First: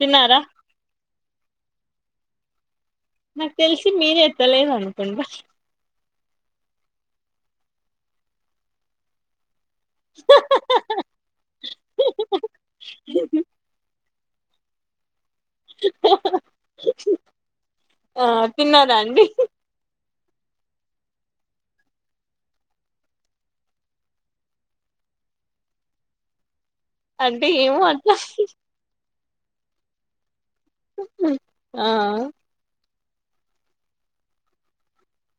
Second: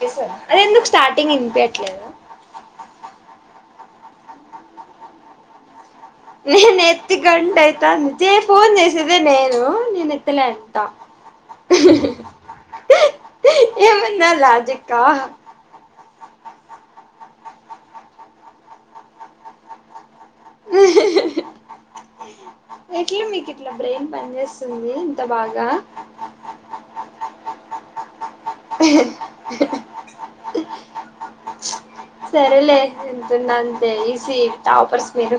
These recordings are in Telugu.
తిన్నారా అరె ఎందుకు స్టార్ట్ టింగిన్పియట్లేదా నాక్ తెల్సి మీరెత్తలేదనుకుంటా నేనెత్తి గంటైతాంది చేశ్ ఫోన్ జేశేదే నేనూ నేనెత్తలే అంటా ఏమ న్నా లాజిక్కా ఆ తిన్నారా అండి ఎట్ల మీకిట్ల బ్రెయిన్ పన్జేస్తుందీ ఇంత బాగా అంటె ఏమో అట్ల ఆ ఎంతున్నా అంతే ఈసీ టాపర్స్ మీరు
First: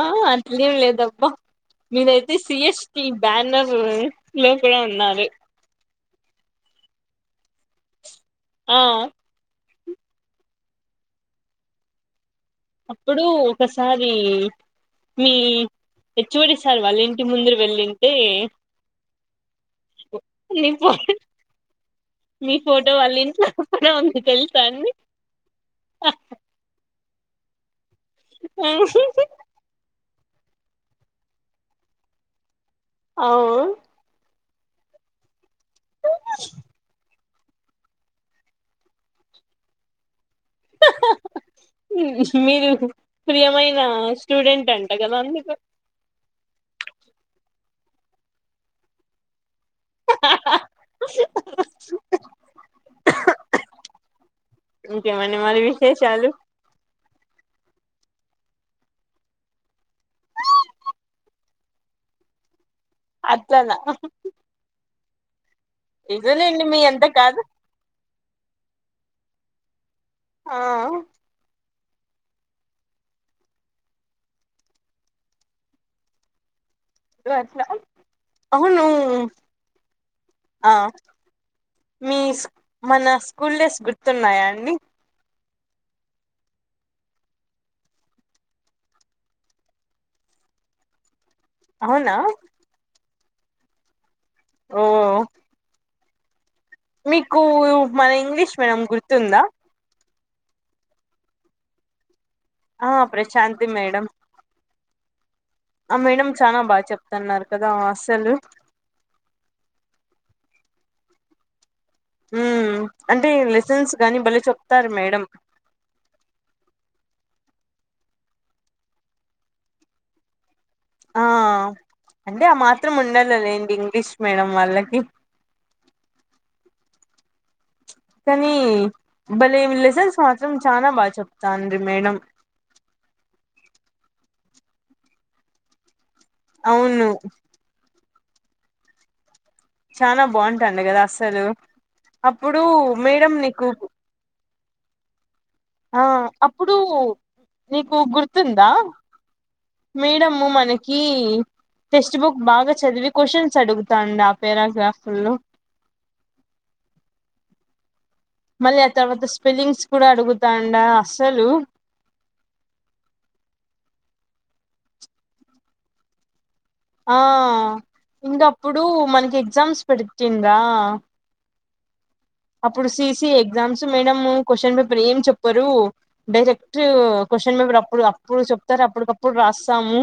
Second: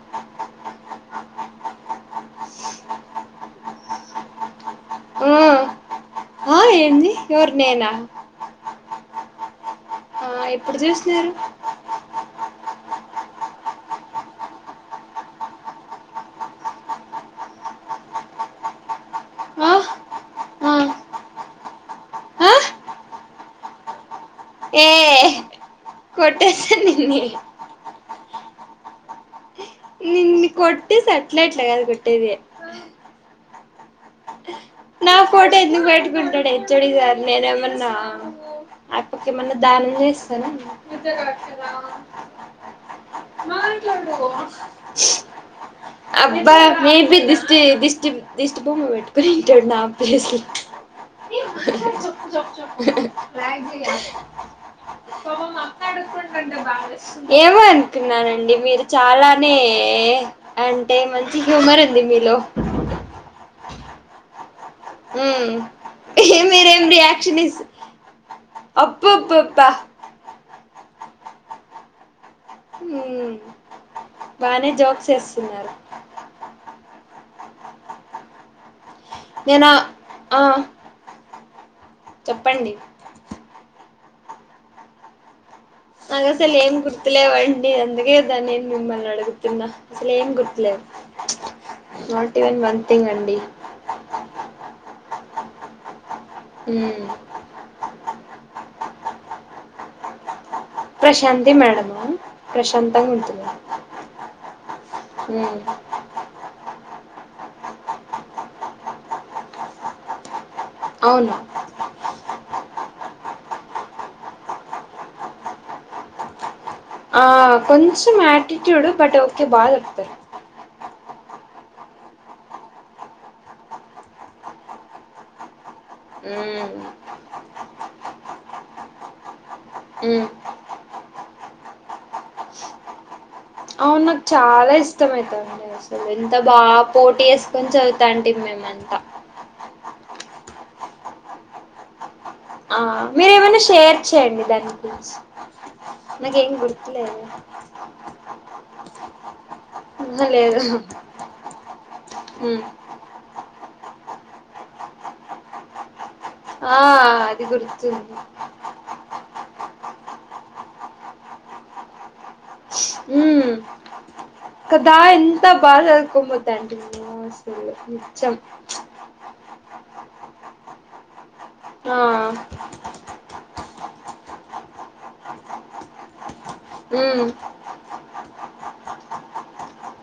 ఆ అట్లేం లేదబ్బ మీరైతే సిహెస్టి బ్యానర్ ఫ్టే ఉన్నారు మ్మ్ ఆ యేంది ఎవర్ నేనా ఆ ఆ ఎప్పుడు జూస్నారు అప్పుడూ ఒకసారీ మీ హెచ్ వోడి సార్ వాళ్లింటి ముందుర వెళ్ళింటే ఆ నీ ఆ ఫో ఆ మీ ఫోటో వాళ్లింట్లో కూడా ఉంది తెలుసా ఏ అండి కొట్టేస్తా నిన్నీ ఆ నిన్ని కొట్టేస్తే అట్లా ఇట్ల గాదు కొట్టేదీ అవు నా ఫోటో ఎందుక్ వెతుకుంటాడే హేషోడి జార్ నేను ఏమన్నా ఆ అప్పక ఏమన్నా దానం జేస్ మీరు ప్రియమైన స్టూడెంట్ అంట గదాన్ నుకో అబ్బా మేబి దిష్టి దిష్టి దిష్టి బొమ్మ పెట్టుకొనింటా నా ప్లేస్ లో ఇంకేమండి మరి విశేషాలు ఎవన్ తిన్నారండి. మీరు చాలానే అంటే మంచి హ్యూమర్ ఉంది మీలో అట్లనా ఉమ్ ఇదేలేండి మీ మీరేంది అంత కాదు యాక్షన్ ఇస్ ఉబూబా అవు హుహ్ బానే జోక్స్ ఏసున్నారు. అవును నేను ఆ మీస్క్ చెప్పండి మన స్కూల్ డేస్ గుర్ తున్నాయండి. నాగ్ అసలు ఏం గుర్తులే వండి. అందుగే దానేం మిమ్మల్ని అడుగుతున్న అసలు ఏం గుర్తులేవ్. అవునా నార్టీ వేన్ మన్ తింగ్ అండి. ఓ మ్మ్ మీకు మన ఇంగ్లీష్ మేడం గుర్తుందా. ప్రశాంతి మేడమా ఆ ప్రశాంతాంగా ఉంటుంది. ప్రశాంతి మేడం ఆ మేడం చానా బాగా చెప్తున్నారు కదా అసలు అవునా ఉహు్ అంటే లెసన్స్ కానీ భలే చెప్తారు మేడం. ఆ కొంచెం ఆటిట్యూడ్ బట్ ఓకే బాగా ఏప్తార్. ఆ అంటే ఆ మాత్రం ఉండాలా లేండి. ఇంగ్లీష్ మేడం వాళ్ళకి. ఉమ్ కానీ భలేమి లెసన్స్ మ్మ్ మాత్రం చనా బా చెప్తాంది మేడం. నాక్ చాలా ఇష్టమైతుండే అసలు ఎంత బా అవును పోటీ ఏసుకొని చదువ్ తాంటి మేమెంత చనా బావుంటాంది గదా అస్సలు అప్పుడు ఆ మేడం మీరేమైనా నీకు షేర్ చేయండి దానక్ ప్లీజ్ ఆ అప్పుడు నీకు గుర్తుందా ఆహా మేడము లేదు మనకి టెక్స్ట్ బుక్ బాగా చదివి క్వశ్చన్స్ అడుగుతాడం. పేరా గ్రాఫులో ఆ ఆ అది గుర్తుంది. మళ్ళీ ఆ తర్వాత స్పెల్లింగ్స్ కూడా అడుగుతా అండా అసలు ఉహ్మ్ కదా ఎంత బాగ్ చదుకో మొంత్ ఆఆ ఇందా అప్పుడు మనకి ఎగ్జామ్స్ పెడితిందా. ఆఆ అప్పుడు CC exams madam question paper ఏం చెప్పరు డైరెక్ట్ మ్మ్ క్వశ్చ హేన్ అప్పుడు అప్పుడు చెప్తారు అప్పుటికప్పుడు రాస్తాము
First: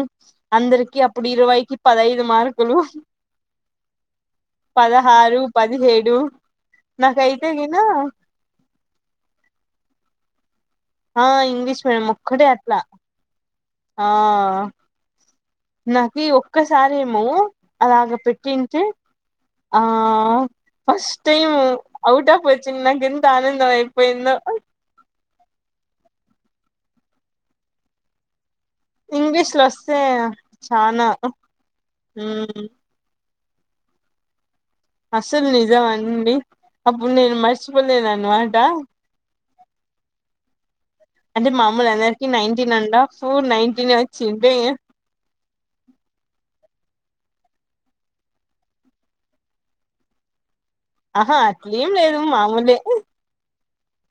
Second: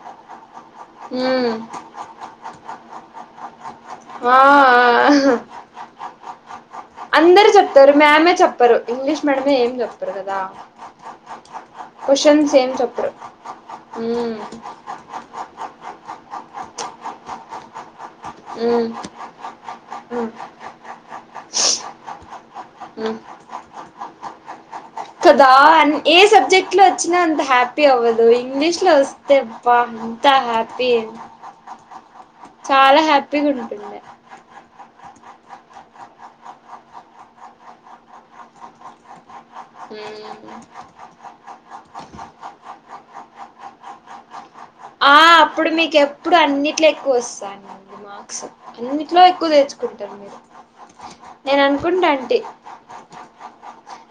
అందరికి అప్పుడు మ్మ్ ఇరవై ఈ పద్దంది మార్కులు ఆ ఆ పదహారు పదిహేడు నాకైతే అందరు గిన చెప్తరు మామే చెప్పరు ఇంగ్లీష్ మీడయమే మేడమ్ ఏ ఏం చెప్పరు కదా ఆ ఇంగ్లీష్ మీడియం ఒక్కటే కోశాసనస్ ఏం అట్లా చెప్పరు ఆ నాకి ఒక్కసారేమో అలాగ పెట్టింటె మ్మ్ ఆ మ్మ్ ఫస్ట్ టైం ఔట్టాఫ్ ఆఫ్ వచ్చింది నాకు మ్మ్ ఎంత ఆనందం అయిపోయిందో అ కదా ఏ సబ్జెక్ట్ లో వచ్చినా అంత హ్యాపీ అవ్వదు ఇంగ్లీష్ లో వస్తె ఇంగ్లీష్ లో బా వస్తే ఎంత హ్యాపీ ము పిడుగులు అసలు నిజం అండి అప్పుడు నేను మర్చిపోలేను అనమాట ము అంటే మామూలు అందరికి నైన్టీన్ అండ్ హాఫ్ నైన్టీన్ ఏ వచ్చింటే ఆ అప్పుడు మీకు ఎప్పుడు అ ఎక్కువ వస్తాడి మార్క్స్ అన్నిట్లో ఎక్కువ తెచ్చుకుంటారు మీరు ఆహా నేను అట్లేం లేదు అనుకుంటాంటి మామూలే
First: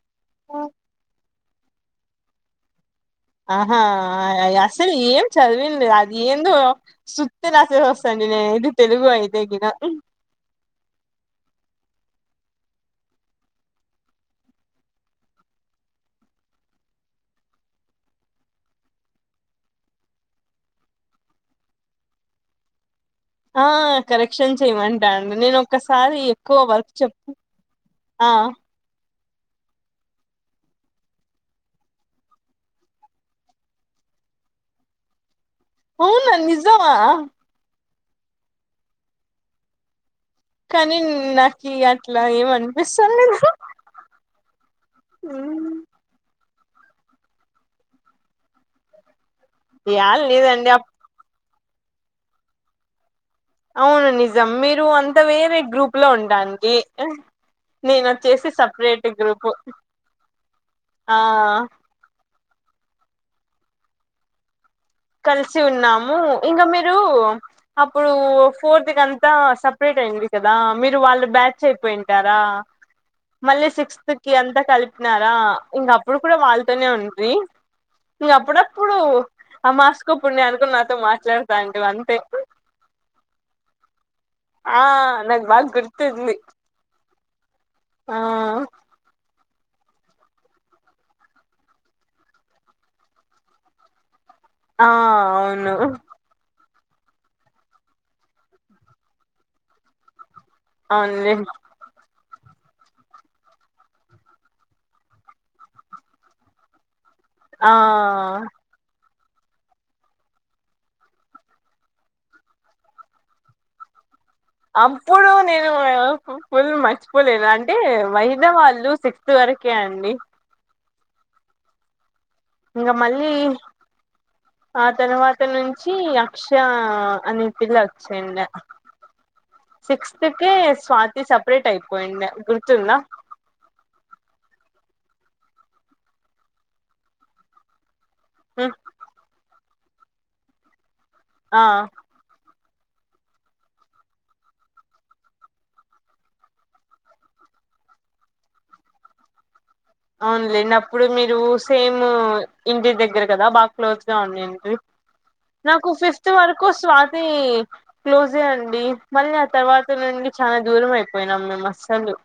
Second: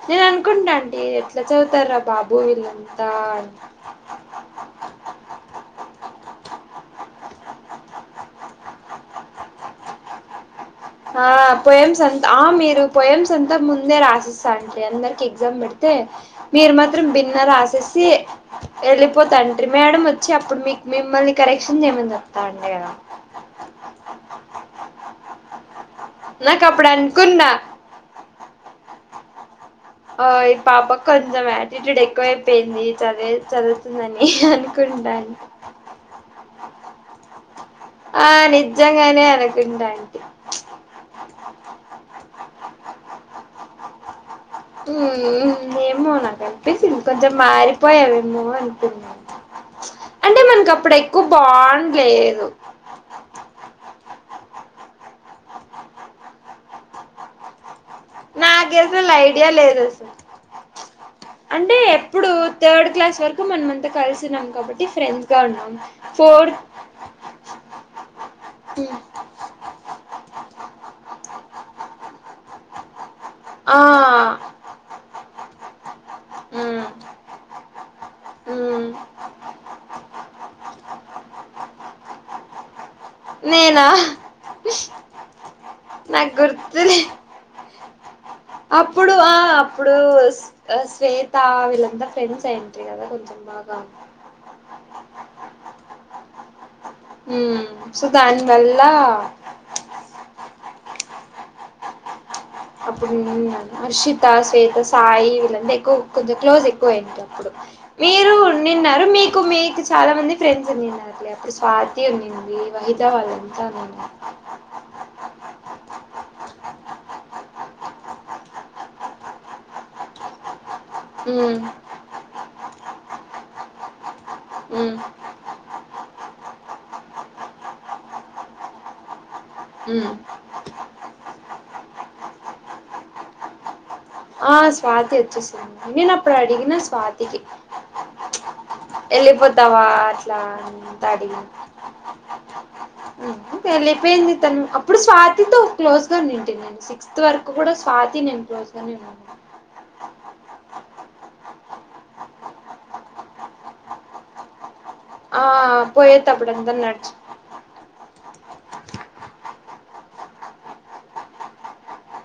నేను అనుకుంటాంటి ఎట్ల చదువుతారా బాబు వీళ్ళని ఆహా అసలు ఏం చదివేది లేదు అది ఏందో సుత్తి రాసేసి వస్తాంటి నేనైతే తెలుగు అయితే గిన ఆ పొఎమ్స్ అంతా ఆ మీరు పొయమ్స్ అంతా ముందే రాసిస్తా అంటడి అందరికి ఎగ్జామ్ పెడితే మీరు మాత్రం బేన్న రాసేసి వెళ్ళిపోతంట్రీ మేడం వచ్చి అప్పుడు మీకు మిమ్మల్ని కరెక్షన్స్ చేయమని చెప్తాండే కదా ఆ కరెక్షన్ చేయమంటాండ నేను ఒకసారి ఎక్కువ నాకు అప్పుడు వర్క్ చెప్పు అనుకున్నా ఆ ఆ ఈ పాపకు కొంచెం యాటిట్యూడ్ ఎక్కువయిపోయింది చదివేసి చదువుతుందని అనుకుంట కుంటాంటి అవునా నిజమా ఆ నిజంగానే అనుకుంటాంటీ కానీ నాకు అట్ల ఏమి అనిపిస్తుంది అనిపిస్తండ్లేదు ము ఏమో నాకు అనిపించింది కొంచెం మారిపోయావేమో అనుకున్న యాడ అంటే మనకు లేదండి అప్పుడు ఎక్కువ బాండ్ లేదు అవును నిజం మీరు అంతా వేరే గ్రూప్ లో ఉంటాండి నాకు అసలు ఐడియా లేదు ఆ అంటే ఎప్పుడు థర్డ్ క్లాస్ వరకు మనంమంతా కలిసున్నాం కాబట్టి ఫ్రెండ్స్ గా కలిసి ఉన్నాం ఉన్నాము ఫోర్త్ ఇంక మీరు అప్పుడు ఫోర్త్ కు అంతా సపరేట్ చలివిడి కదా మీరు వాళ్ళు బ్యాచ్ అయిపోయింటారా మళ్ళీ ఆ సిక్స్త్ కి అంతా కలిపినారా ఇంకా అ ఇప్పుడు కూడా మ్మ్ వాళ్ళతోనే ఉంటుంది వుంట్రి ఇంగ మ్మ్ అప్పుడప్పుడు అమావాస్యకో పుణ్యానికో నాతో మాట్లాడతాంటివి అంతే నేనా ఆ నాకు బాగా నా గుర్తుంది గుర్తు లే ఆ అప్పుడు ఆ అప్పుడు శ్వేత వీళ్ళంతా ఫ్రెండ్స్ అయింట్రీ కదా కొంచెం బాగా ఆ అవును ము సో దాని వల్ల అవున్లే అప్పుడు నేను అర్షిత, శ్వేత, సాయి వీళ్లంతా ఎక్కువ కొంచెం క్లోజు ఎక్కువ ఐంట ఇప్పుడు ఆ మీరు నిన్నారు మీక్ కు మీకు చాలా మంది ఫ్రెండ్స్ ఉండినారు లే అప్పుడు స్వాతి ఉండింది వహితా వాళ్ళంతా ఉన్నా అప్పుడు నేను ఫుల్ మర్చిపోలేద అంటే వహీదా వాళ్ళు సిక్త్ వరకే అండి. ఉమ్ ఇంకా మళ్ళీ ఆ ఉమ్ తర్వాత నుంచి అక్ష ఆ అని పిల్ల వచ్చేండి ఉమ్ సిక్స్త్ కి స్వాతి సపరేట్ అయిపోంది. పోయిందా గుర్తుంద ఆ స్వాతి వచ్చిసింది నేను అప్పుడు అడిగిన స్వాతికి ప్చ్ వెళ్ళిపోతావా అట్లా అంత అడిగిన ఆ [inaudible] వెళ్లిపోయింది తను అప్పుడు స్వాతితో క్లోజ్ గా నింటిని నేను సిక్స్త్ వరకు కూడా స్వాతి నేను క్లోజ్ ధన్యవాదలు అవున్లేండి అప్పుడు మీరు సేమ్ ఇంటి దగ్గర కదా బాగా క్లోజ్ గా ఉండింటిరి [inaudible] ఆ నాకు ఫిఫ్త్ వరకు పోయేటప్పుడంతా నడిచి స్వాతి క్లోజే అండి మళ్ళీ ఆ తర్వాత నుండి చాలా దూరం అయిపోయినాం మేం అస్సలు.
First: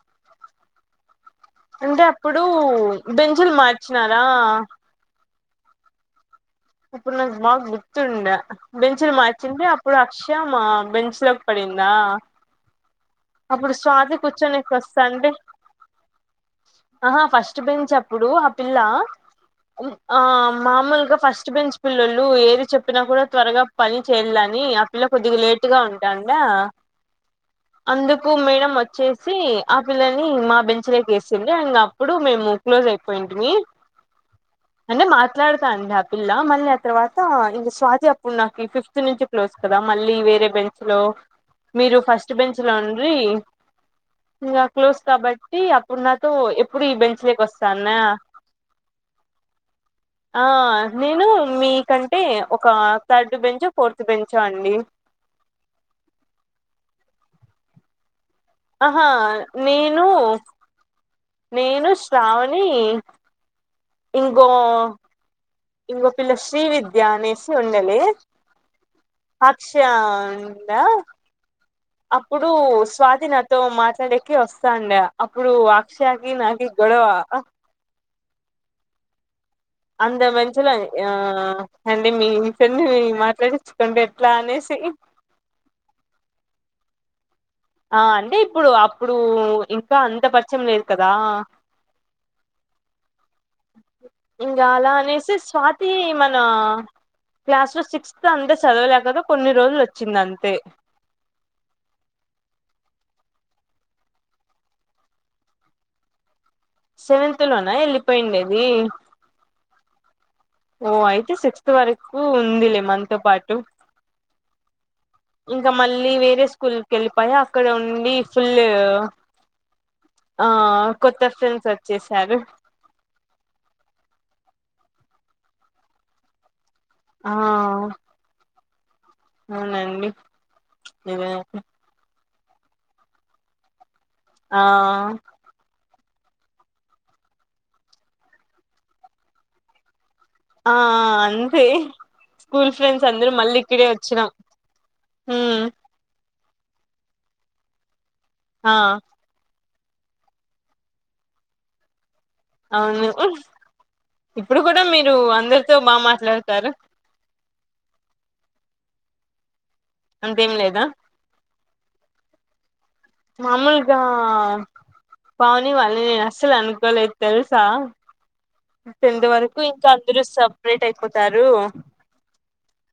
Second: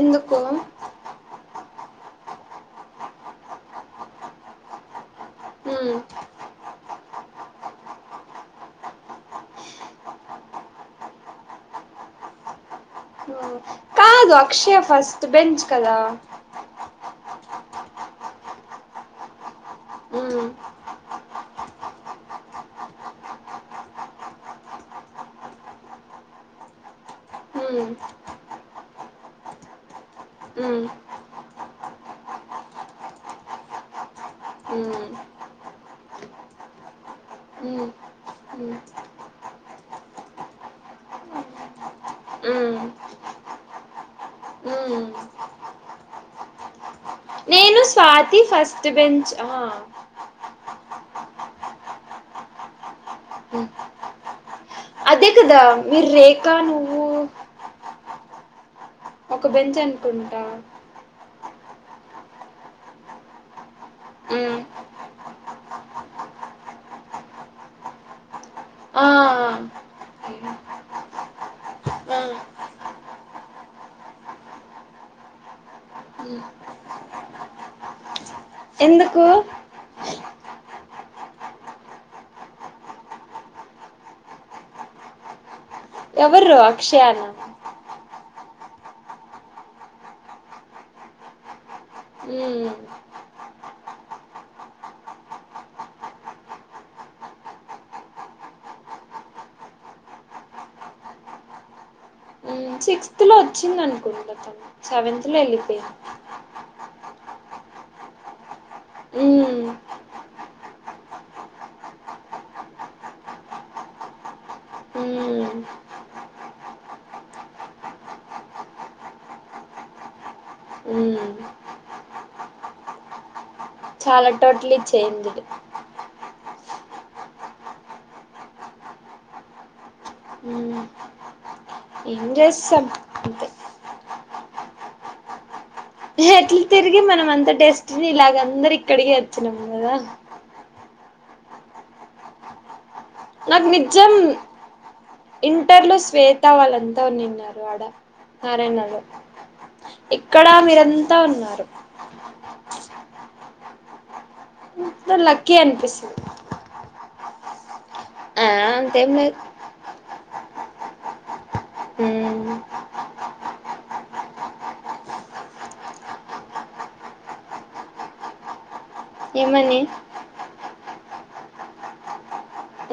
ఎందుకు అంటే అప్పుడు బేంచిలు మార్చినారా ఊ ఇప్పుడు నాకు బాగా గుర్తుండ బెంచ్లు మార్చింది అప్పుడు అక్షయ మా బెంచ్ లోకి పడి ఇందా ఉమ్ అప్పుడు స్వాతి కాదు కూర్చొనిక అక్షయ ఫస్ట్ వస్తాండే బెంచ్ కదా ఆహా ఫస్ట్ ఫస్ట్ బెంచ్ అప్పుడు ఆ పిల్ల ఆ ఉమ్ మామూలుగా ఫ స్ట్ బెంచ్ పిల్లలు ఏది చెప్పినా కూడా త్వరగా పని చేయాలని ఆ పిల్ల కొద్దిగా లేటు గా ఉంటాండ. ఆ ఊ అందుకు మేడం వచ్చేసి ఆ పిల్లని మా ఉమ్ బెంచ్ లోకి వేసింది అం అప్పుడు మేము క్లోజ్ అయిపోయింటిమీ ఉమ్ అంటే మాట్లాడతా అండి హ పిల్లా మళ్ళీ ఆ తర్వాత ఇంక ఉమ్ స్వాతి అప్పుడు నాకు ఉమ్ ఫిఫ్త్ నుంచి క్లోజ్ కదా మళ్ళీ వేరే బెంచ్ లో మీరు ఫస్ట్ బెంచ్ లో ఉమ్ ఉండ్రీ ఇక క్లోజ్ ఉమ్ కాబట్టి అప్పుడు నాతో ఎప్పుడు ఈ బెంచ్ లోకి వస్ నేను సన్న స్వాతి ఫస్ట్ బెంచ్ ఆ ఆ నేను మీ కంటే ఒక థర్డ్ ఉమ్. బెంచో ఫోర్త్ బెంచో అండి. అదే కదా మీరు రేఖ, నువ్వు. ఆహా ఒక బెంచ్ నేను అనుకుంటా నేను శ్రావణి ఇంకో ఉమ్ ఇంగో పిల్ల శ్రీ విద్య అనేసి ఉండలి. ఆ అక్షయా దా ఆ అప్పుడు స్వాతి నాతో మాట్లాడేకి వస్తాండ అప్పుడు అక్షయ కి ఉమ్ నాకు గొడవ ఎందుకు అంద బెంచిలోని ఆ అండి మీ ఫ్రెండ్ మాట్లాడించుకోండి ఎట్లా అనేసి [inaudible] ఎవరు అక్షయ నా ఆ అంటే ఇప్పుడు అంత పరిచయం లేదు కదా మ్మ్ ఇంగ అలా అనేసి స్వాతి మన క్లాస్ లో సిక్స్త్ అంత చదవలేకదా కొన్ని రోజులు వచ్చింది అంతే ఉ సిక్స్త్ లో వచ్చింది అనుకుంట తను సెవెంత్ లో వెళ్ళిపోయాంది సెవెంత్ లోనా వెళ్ళిపోయిండేది మ్మ్ ఓ అయితే సిక్స్త్ వరకు ఉంది లే మంతో పాటు ఉ ఇంకా మళ్ళీ వేరే స్కూల్కి వెళ్ళిపోయ అక్కడ ఉండి ఫుల్ ఆ కొత్త మ్మ్ ఫ్రెండ్స్ వచేసారు చాల టోటల్ ఇచ్చయింది [unintelligible] ఆ అవునండి మ్మ్ నిజమే ఏం చేస్తాం అంతే ఆ ఎట్ల తిరిగి మనం అంత డేస్ట్నిలాగ అందరు ఇక్కడికే వచ్చినాము కదా ఆ అంతే స్కూ నాకు నిజం హ్మ్ ఇంటర్లో [unintelligible] వాళ్ళంతా ఉనిన్నారు ఆడ ఆ నారాయణలో ఇక్కడ మీరంతా ఉన్నారు అవును ఇప్పుడు కూడ మీరు లక్కీ అందరితో [unintelligible] అనిపిస్తుంది మాట్లాడతారు ఆ అంతే లేదు అంతేం లేదా మ్మ్ మామూల్గా పావని వాళ్ళని నేను అస్సలు అనుకోలేదు తెలుసా టెన్త్ వరకు ఏమని ఇంకా అందరు సపరేట్ అయిపోతారు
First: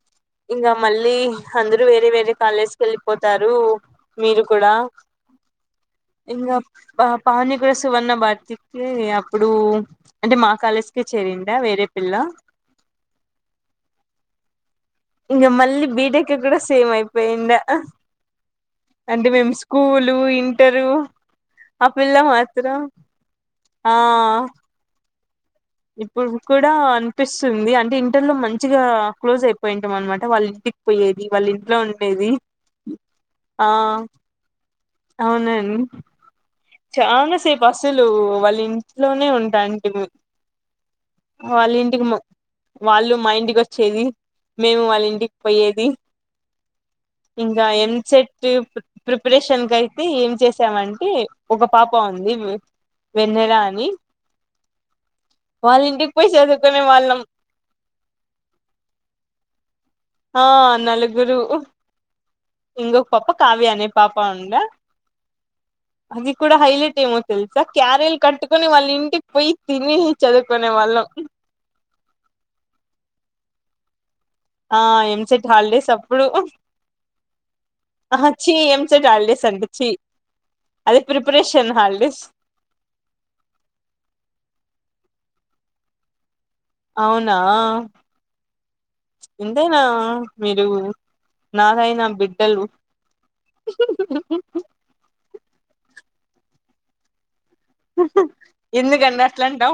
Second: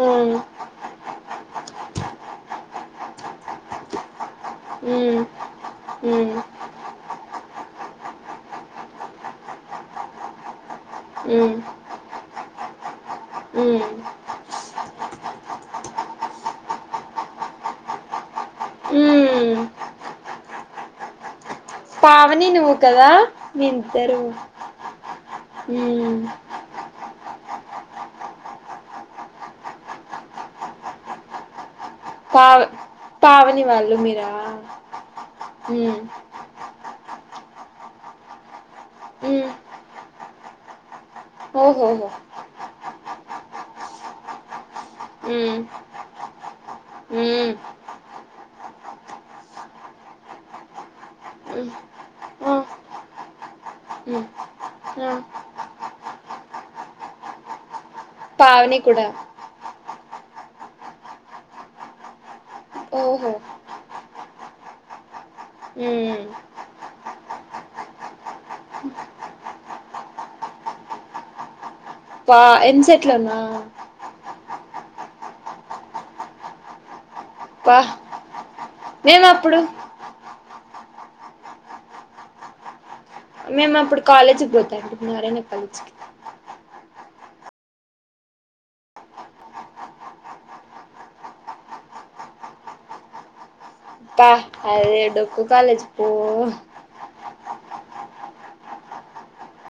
ఉమ్, ఇంకా మళ్ళీ అందరూ వేరే వేరే కాలేజ్కి వెళ్ళిపోతారు మీరు కూడ ఉమ్, ఉమ్, ఇంకా పావని ప్లేస్ సువర్ణ భర్తికి అప్పుడు అంటే మా మా కాలేజీ కే చేరిండ వేరే పిల్ల ఉ ఇంగ మళ్ళీ బీటెక్ కూడ సేమ్ అయిపోయిండ అంటే మేము ఉమ్. స్కూలు ఇంటరు పిల్ల పావని నువ్వు మాత్రం కదా మీ ఆ ఇద్దరు ఉమ్, ఇప్పుడు కూడ కనిపిస్తుంది అంటే ఇంటర్లో మంచిగా క్లోజ్ అయిపోయింటాం అనమాట వాళ్ళ ఇంటికి పోయేది వాళ్ళ ఇంట్లో ఉండేది [unintelligible] పావని వాళ్ళు మీరా అవునం ఉమ్, చాన సేపు అసలు వాళ్ళ ఇంట్లోనే ఉమ్, వుంటన్టి వాళ్ళ ఇంటికి ఓహోహో వాళ్ళు మా ఇంటికి వచ్చేది మేము వాళ్ళ ఇంటికి ఉమ్, పోయేది ఉమ్, ఇంకా ఎంసెట్ ప్రిపరేషన్ కి అయితే ఏం చేసామంటే ఒక ఉమ్, పాప ఉంది ఆ, వెన్నెల అని ఉమ్, ఆ. వాళ్ళ ఇంటికి పోయి చదువుకునే వాళ్ళం పావని కూడా ఆ నలుగురు ఎంగో పాప ఓహో కావ్య అనే పాప ఉండే మ్ అది కూడా హైలైట్ ఏమో తెలుసా క్యారిల్ కట్టుకుని వాళ్ళ ఇంటికి పోయి తిని చదువుకునే వాళ్ళం పా ఎమ్ సెట్ లోన ఆ ఎం సెట్ హాలిడేస్ అప్పుడు పా ఆహా చీ ఎంసెట్ మేము హాలీడ్ అప్పుడు అంట చీ అది ప్రిపరేషన్ హల్డీస్ మేము అప్పుడు కాలేజీకి పోతాంటిమి నారాయణ కాలేజ్కి అవునా ఎంతేనా మీరు నారాయణ బిడ్డలు ప్పా అదే డోక్కు కాలేజ్ పో ఎందుకండి అట్లాంటావ్